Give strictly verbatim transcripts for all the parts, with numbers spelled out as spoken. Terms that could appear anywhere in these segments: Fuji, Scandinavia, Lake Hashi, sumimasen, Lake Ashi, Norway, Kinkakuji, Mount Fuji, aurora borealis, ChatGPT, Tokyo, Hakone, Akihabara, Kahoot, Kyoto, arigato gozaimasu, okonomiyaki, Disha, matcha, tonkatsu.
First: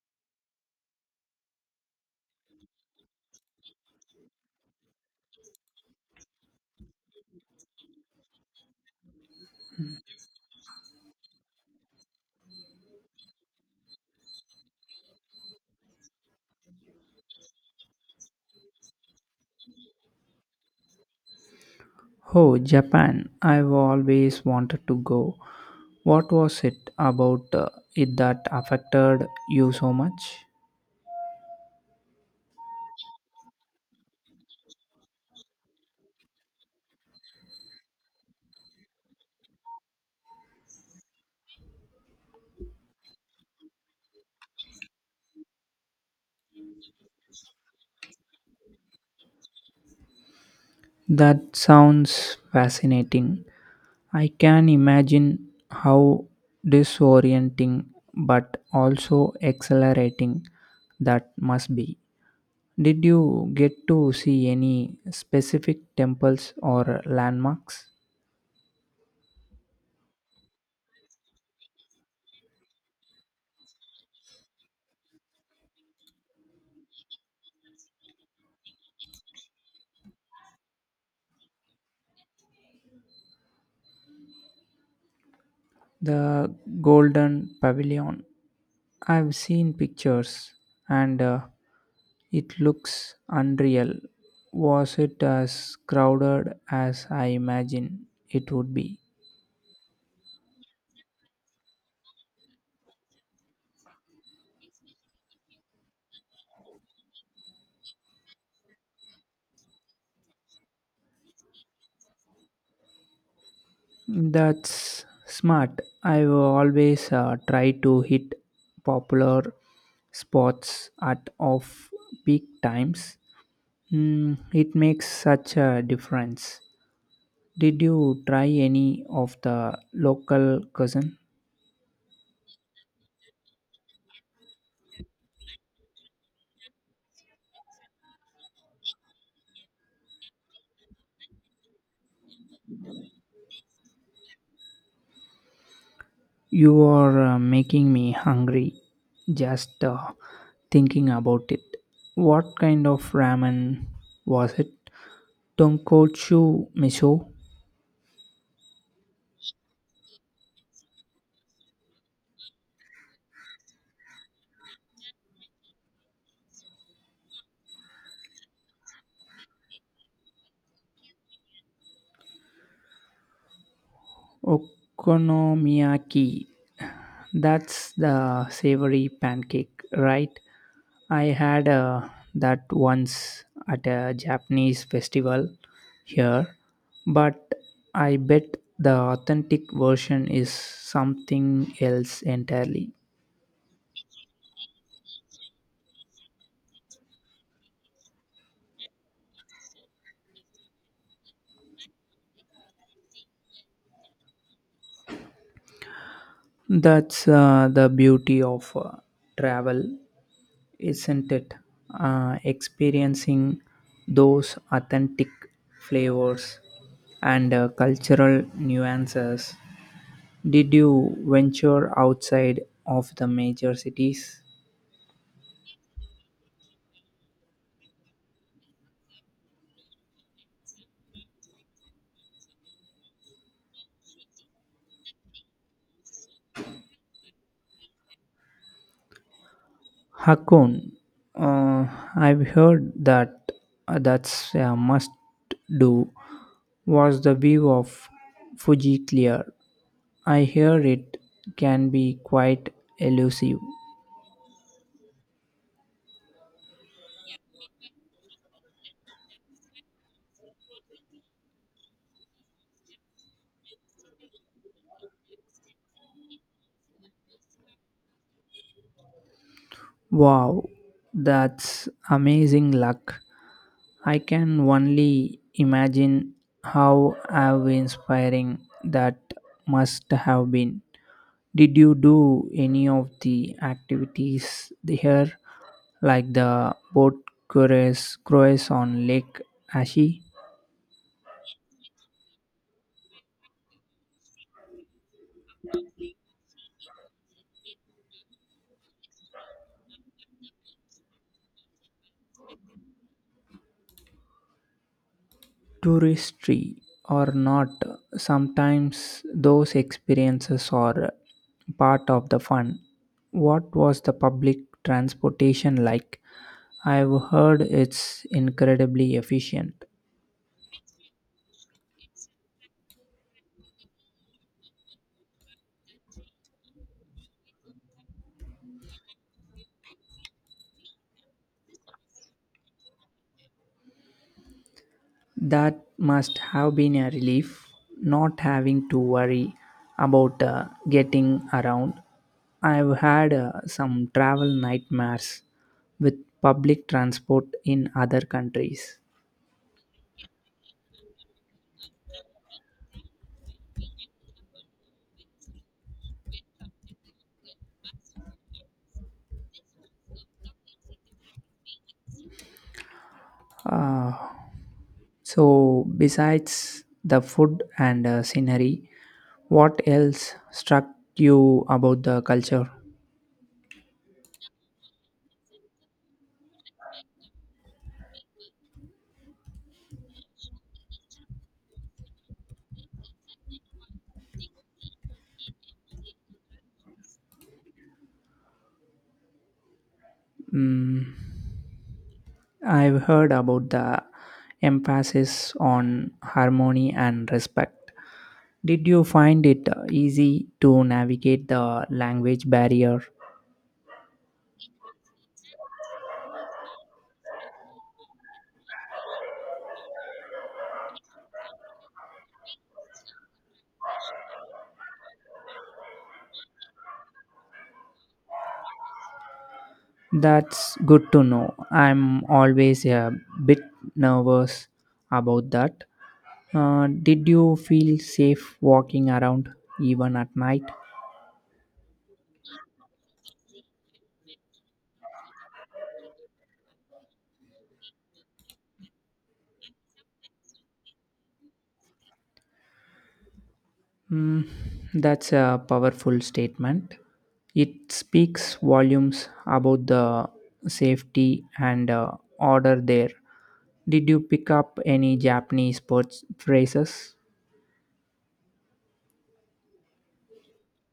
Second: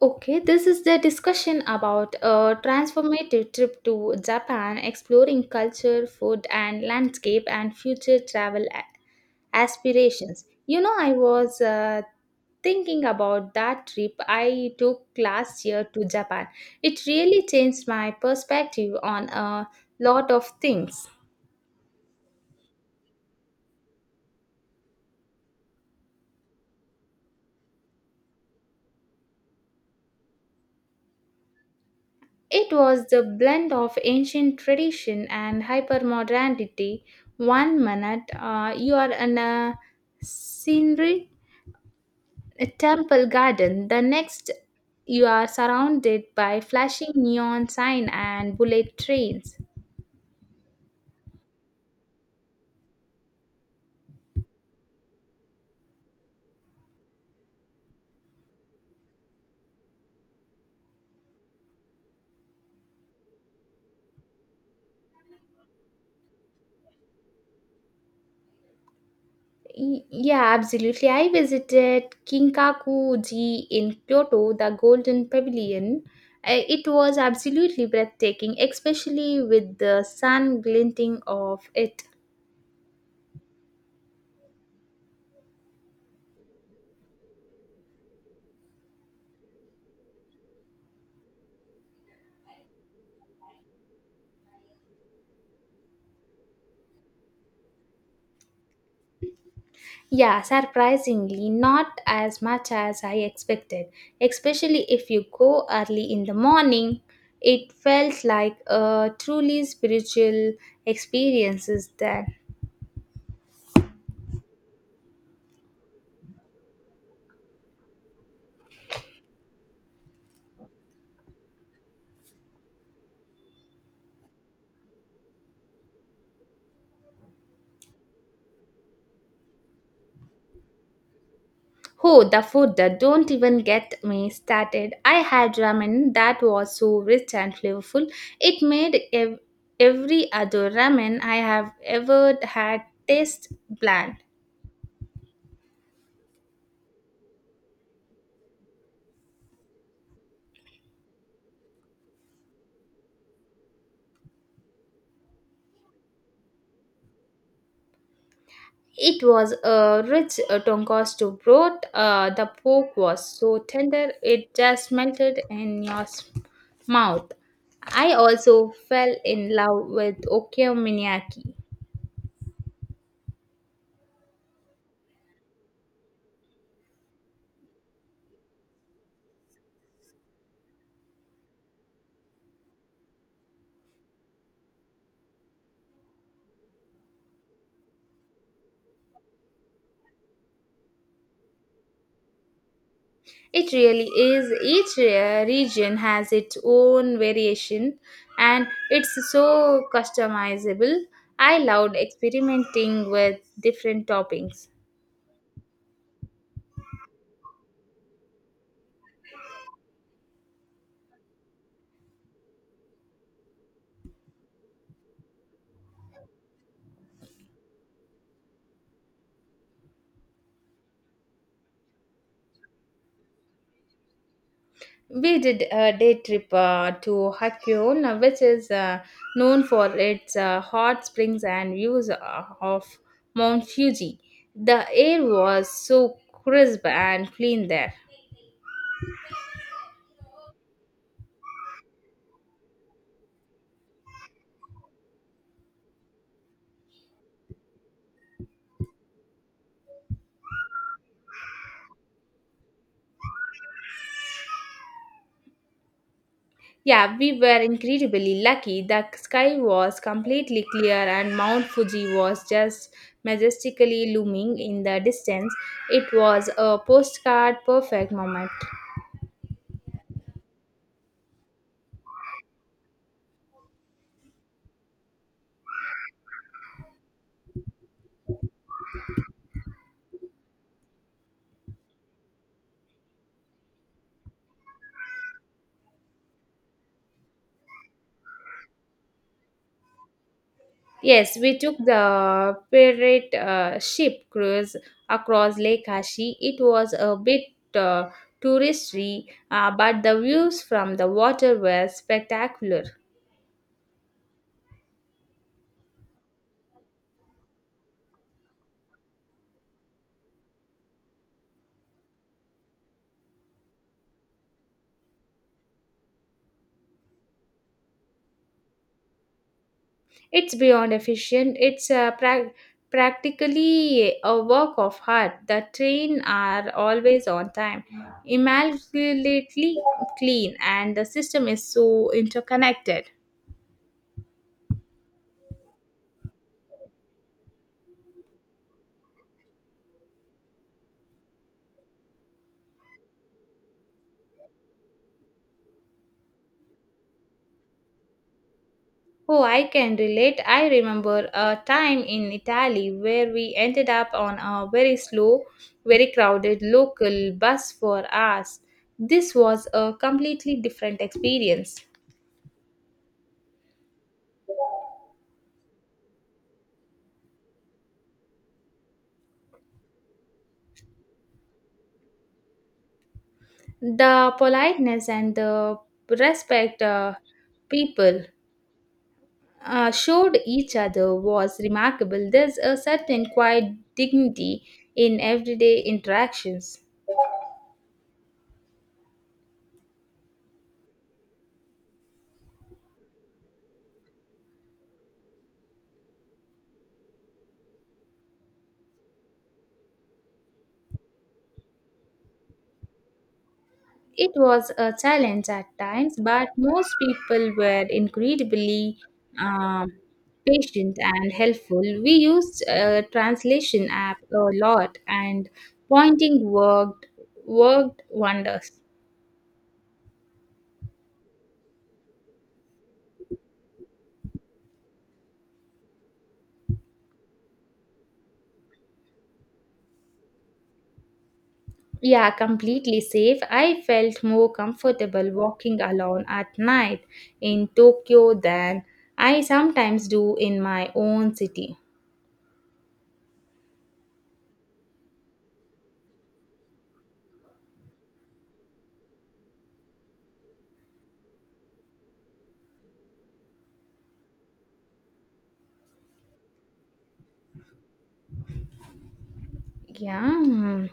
Okay, this is the discussion about a transformative trip to Japan, exploring culture, food, and landscape, and future travel a- aspirations. You know, I was uh, thinking about that trip I took last year to Japan. It really changed my perspective on a lot of things. Oh, Japan. I've always wanted to go. What was it about uh, it that affected you so much? It was the blend of ancient tradition and hypermodernity. One minute, uh, you are in a scenery a temple garden. The next, you are surrounded by flashing neon sign and bullet trains. That sounds fascinating. I can imagine how disorienting but also exhilarating that must be. Did you get to see any specific temples or landmarks? Y- Yeah, absolutely. I visited Kinkakuji in Kyoto, the Golden Pavilion. Uh, It was absolutely breathtaking, especially with the sun glinting off it. The Golden Pavilion, I've seen pictures, and uh, it looks unreal. Was it as crowded as I imagine it would be? Yeah, surprisingly, not as much as I expected. Especially if you go early in the morning, it felt like a truly spiritual experiences. Is that? That's smart. I've always uh, tried to hit popular spots at off peak times. Mm, it makes such a difference. Did you try any of the local cuisine? Oh, the food, that don't even get me started. I had ramen that was so rich and flavorful. It made ev- every other ramen I have ever had taste bland. You are uh, making me hungry just uh, thinking about it. What kind of ramen was it? Tonkotsu miso It was a rich uh, tonkatsu broth. Uh, the pork was so tender it just melted in your s- mouth. I also fell in love with okonomiyaki. okonomiyaki. That's the savory pancake, right? I had uh, that once at a Japanese festival here, but I bet the authentic version is something else entirely. It really is. Each uh, region has its own variation, and it's so customizable. I loved experimenting with different toppings. That's uh, the beauty of uh, travel, isn't it? Uh, experiencing those authentic flavors and uh, cultural nuances. Did you venture outside of the major cities? We did a day trip uh, to Hakone, which is uh, known for its uh, hot springs and views uh, of Mount Fuji. The air was so crisp and clean there. Hakone. uh, I've heard that uh, that's a must do. Was the view of Fuji clear? I hear it can be quite elusive. Yeah, we were incredibly lucky. The sky was completely clear, and Mount Fuji was just majestically looming in the distance. It was a postcard perfect moment. Wow, that's amazing luck. I can only imagine how how inspiring that must have been. Did you do any of the activities there, like the boat cruise, cruise on Lake Ashi? Yes, we took the pirate uh, ship cruise across Lake Hashi. It was a bit uh, touristy, uh, but the views from the water were spectacular. Touristy or not, sometimes those experiences are part of the fun. What was the public transportation like? I've heard it's incredibly efficient. It's beyond efficient. It's uh, prac practically a work of art. The train are always on time, immaculately clean, and the system is so interconnected. That must have been a relief, not having to worry about uh, getting around. I've had uh, some travel nightmares with public transport in other countries. Oh, I can relate. I remember a time in Italy where we ended up on a very slow, very crowded local bus for hours. This was a completely different experience. Uh, So, besides the food and uh, scenery, what else struck you about the culture? The politeness and the respect uh, people uh, showed each other was remarkable. There's a certain quiet dignity in everyday interactions. Mm, I've heard about the emphasis on harmony and respect. Did you find it uh, easy to navigate the language barrier? It was a challenge at times, but most people were incredibly um, patient and helpful. We used a translation app a lot, and pointing worked worked wonders. That's good to know. I'm always a bit nervous about that. Uh, did you feel safe walking around even at night? Yeah, completely safe. I felt more comfortable walking alone at night in Tokyo than I sometimes do in my own city. Mm, that's a powerful statement. It speaks volumes about the safety and uh, order there. Did you pick up any Japanese words phrases? Yeah.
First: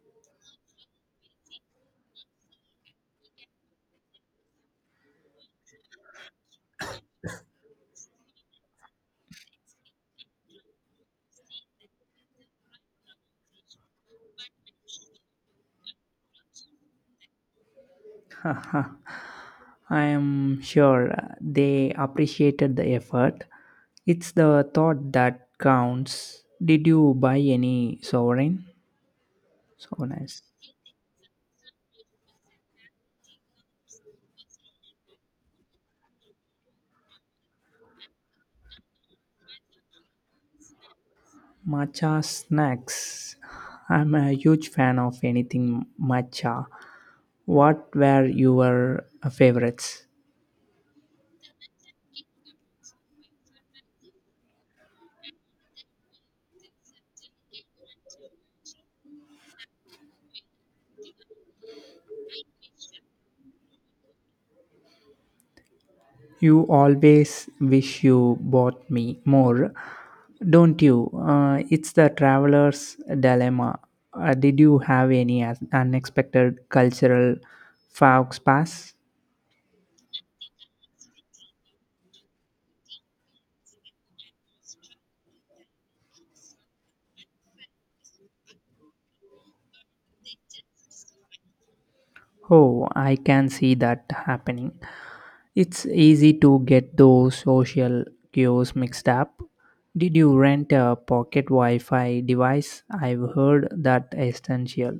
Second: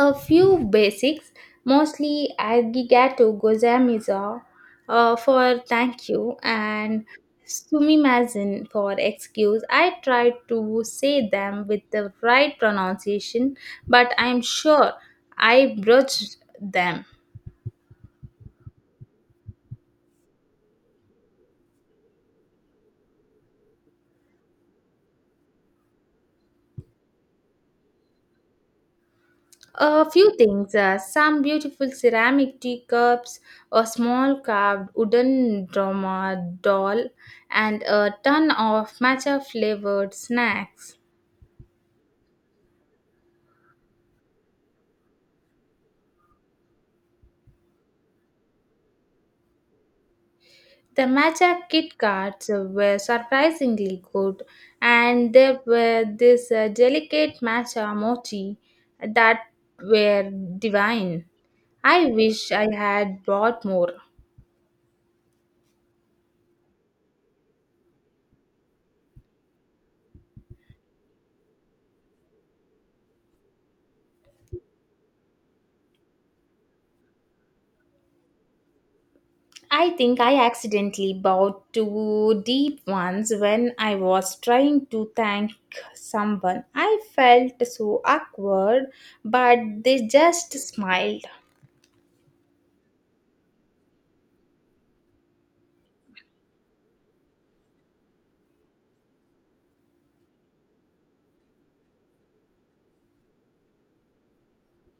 A few basics, mostly arigato gozaimasu uh, for thank you and sumimasen for excuse. I try to say them with the right pronunciation, but I'm sure I broached them. Haha, I am sure they appreciated the effort. It's the thought that counts. Did you buy any sovereign? So A few nice. things, uh, some beautiful ceramic teacups, a small carved wooden drama doll, and a ton of matcha flavored snacks. Matcha snacks. I'm a huge fan of anything matcha. What were your favorites? The matcha Kit Kats were surprisingly good, and there were this uh, delicate matcha mochi that were divine. I wish I had bought more. You always wish you bought me more, don't you? Uh, it's the traveler's dilemma. Uh, did you have any as- unexpected cultural faux pas? I think I accidentally bought two deep ones when I was trying to thank someone. I felt so awkward, but they just smiled. Oh, I can see that happening. It's easy to get those social cues mixed up. Did you rent a pocket Wi Fi device? I've heard that essential.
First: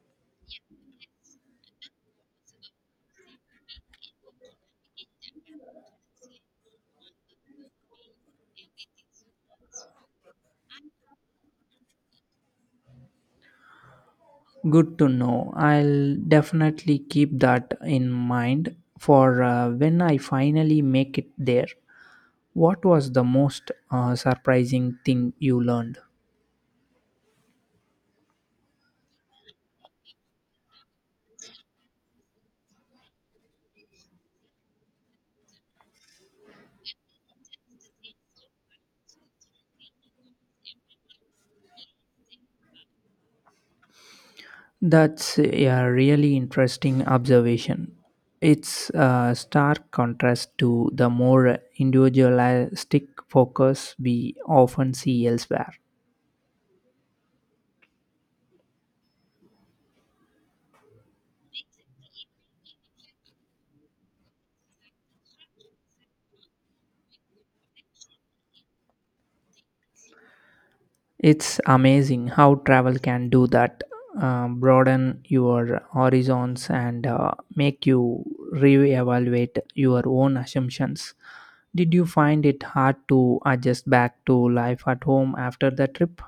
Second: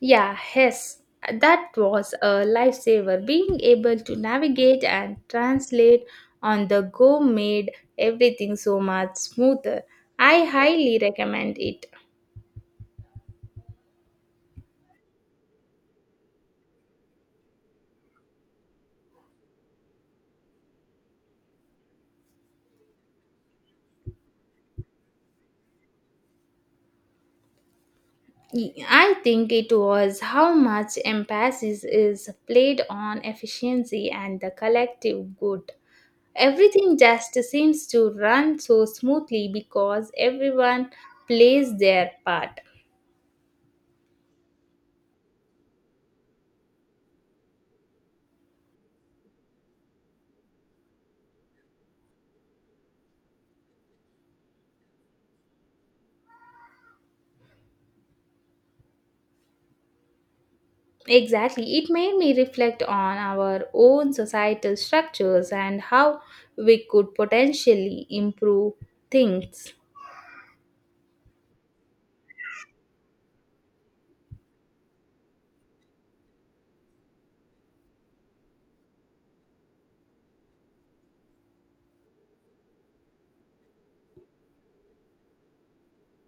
Yeah, yes, that was a lifesaver. Being able to navigate and translate on the go made everything so much smoother. I highly recommend it. Good to know. I'll definitely keep that in mind for uh, when I finally make it there. What was the most uh, surprising thing you learned? I think it was how much emphasis is played on efficiency and the collective good. Everything just seems to run so smoothly because everyone plays their part. That's a really interesting observation. It's a stark contrast to the more individualistic focus we often see elsewhere. Exactly. It made me reflect on our own societal structures and how we could potentially improve things. It's amazing how travel can do that, uh, broaden your horizons and uh, make you reevaluate your own assumptions. Did you find it hard to adjust back to life at home after the trip?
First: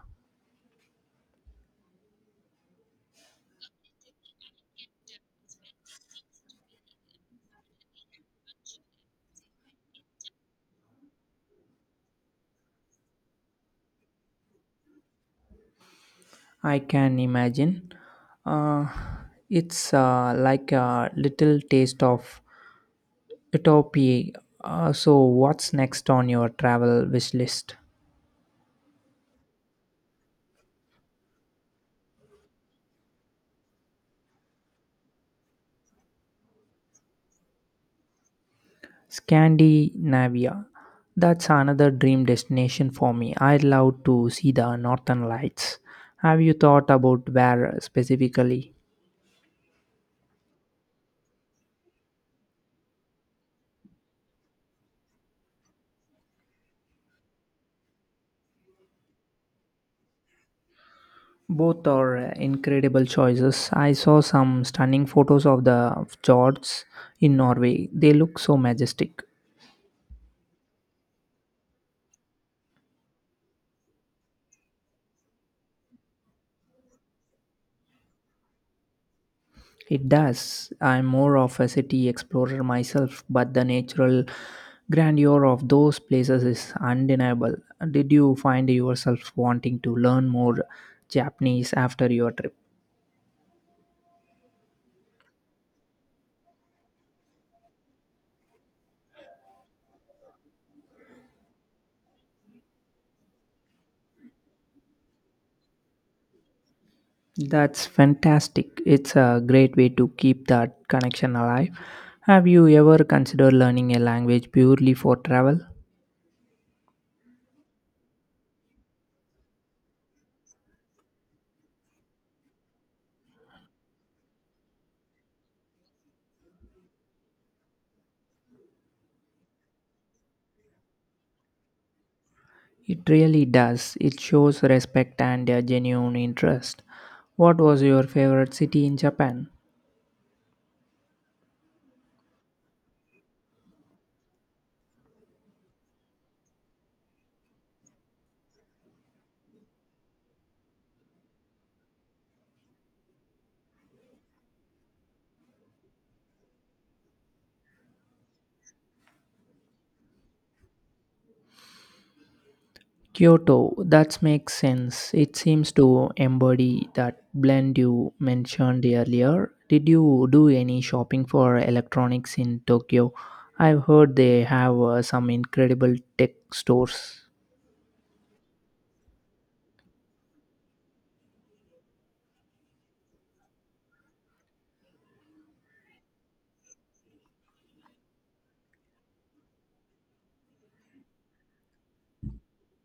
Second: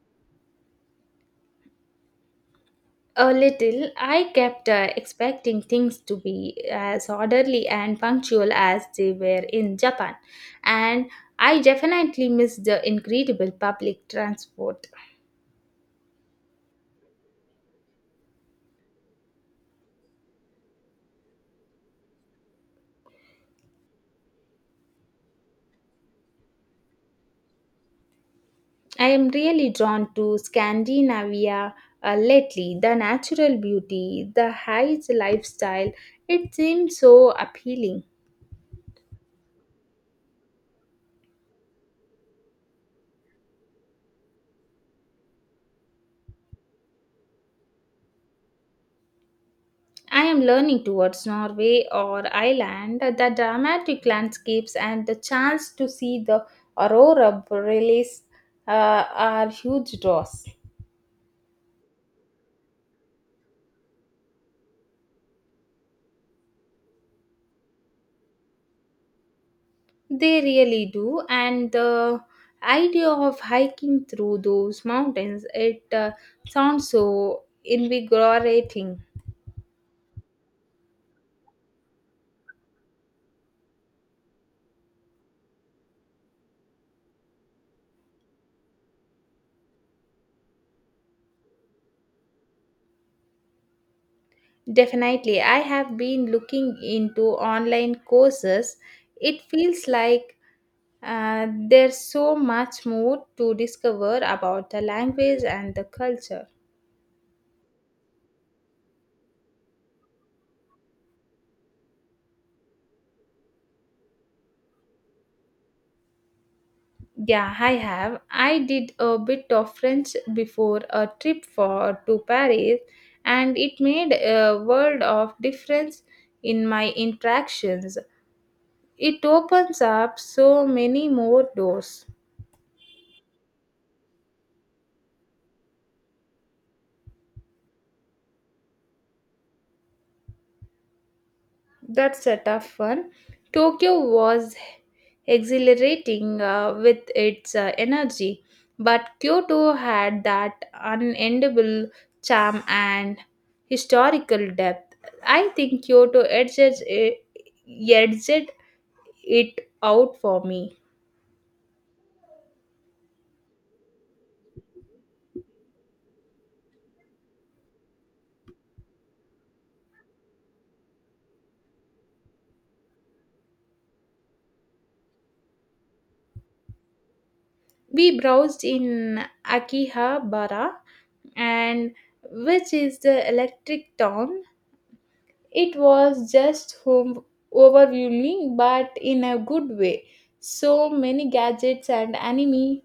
A little. I kept uh, expecting things to be as orderly and punctual as they were in Japan, and I definitely missed the incredible public transport. I can imagine. Uh, it's uh, like a little taste of utopia. Uh, so, what's next on your travel wish list? I am really drawn to Scandinavia uh, lately. The natural beauty, the high lifestyle, it seems so appealing. Scandinavia. That's another dream destination for me. I'd love to see the northern lights. Have you thought about where specifically? I am learning towards Norway or Ireland, the dramatic landscapes and the chance to see the aurora borealis uh, are huge draws. Both are uh, incredible choices. I saw some stunning photos of the fjords in Norway. They look so majestic. They really do, and the idea of hiking through those mountains, it uh, sounds so invigorating. It does. I'm more of a city explorer myself, but the natural grandeur of those places is undeniable. Did you find yourself wanting to learn more Japanese after your trip? Definitely. I have been looking into online courses. It feels like uh, there's so much more to discover about the language and the culture. That's fantastic. It's a great way to keep that connection alive. Have you ever considered learning a language purely for travel? Yeah, I have. I did a bit of French before a trip for to Paris, and it made a world of difference in my interactions. It opens up so many more doors. It really does. It shows respect and a genuine interest. What was your favorite city in Japan? That's a tough one. Tokyo was exhilarating uh, with its uh, energy, but Kyoto had that unendable charm and historical depth. I think Kyoto edges it, edged it out for me. Kyoto, that makes sense. It seems to embody that blend you mentioned earlier. Did you do any shopping for electronics in Tokyo? I've heard they have uh, some incredible tech stores. We browsed in Akihabara, and which is the electric town. It was just home overwhelming, but in a good way. So many gadgets and anime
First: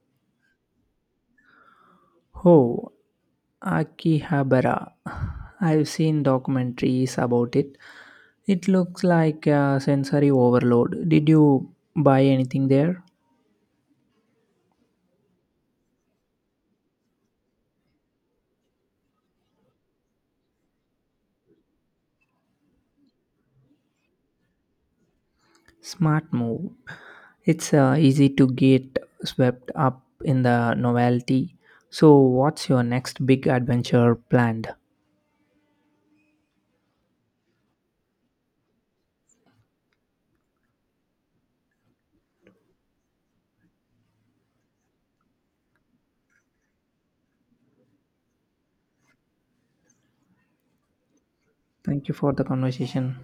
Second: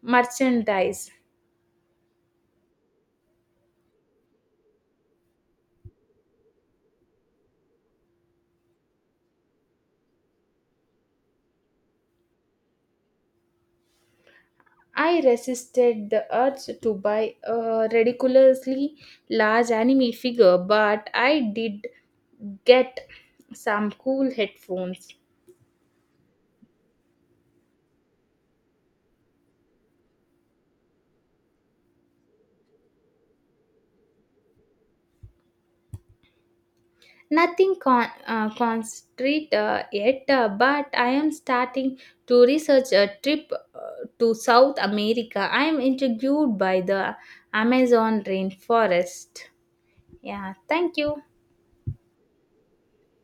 merchandise. Oh, Akihabara. I've seen documentaries about it. It looks like a sensory overload. Did you buy anything there? I resisted the urge to buy a ridiculously large anime figure, but I did get some cool headphones. Smart move. It's uh, easy to get swept up in the novelty. So, what's your next big adventure planned? Nothing con- uh, concrete uh, yet, uh, but I am starting to research a trip uh, to South America. I am intrigued by the Amazon rainforest. Yeah, thank you. Thank you for the conversation.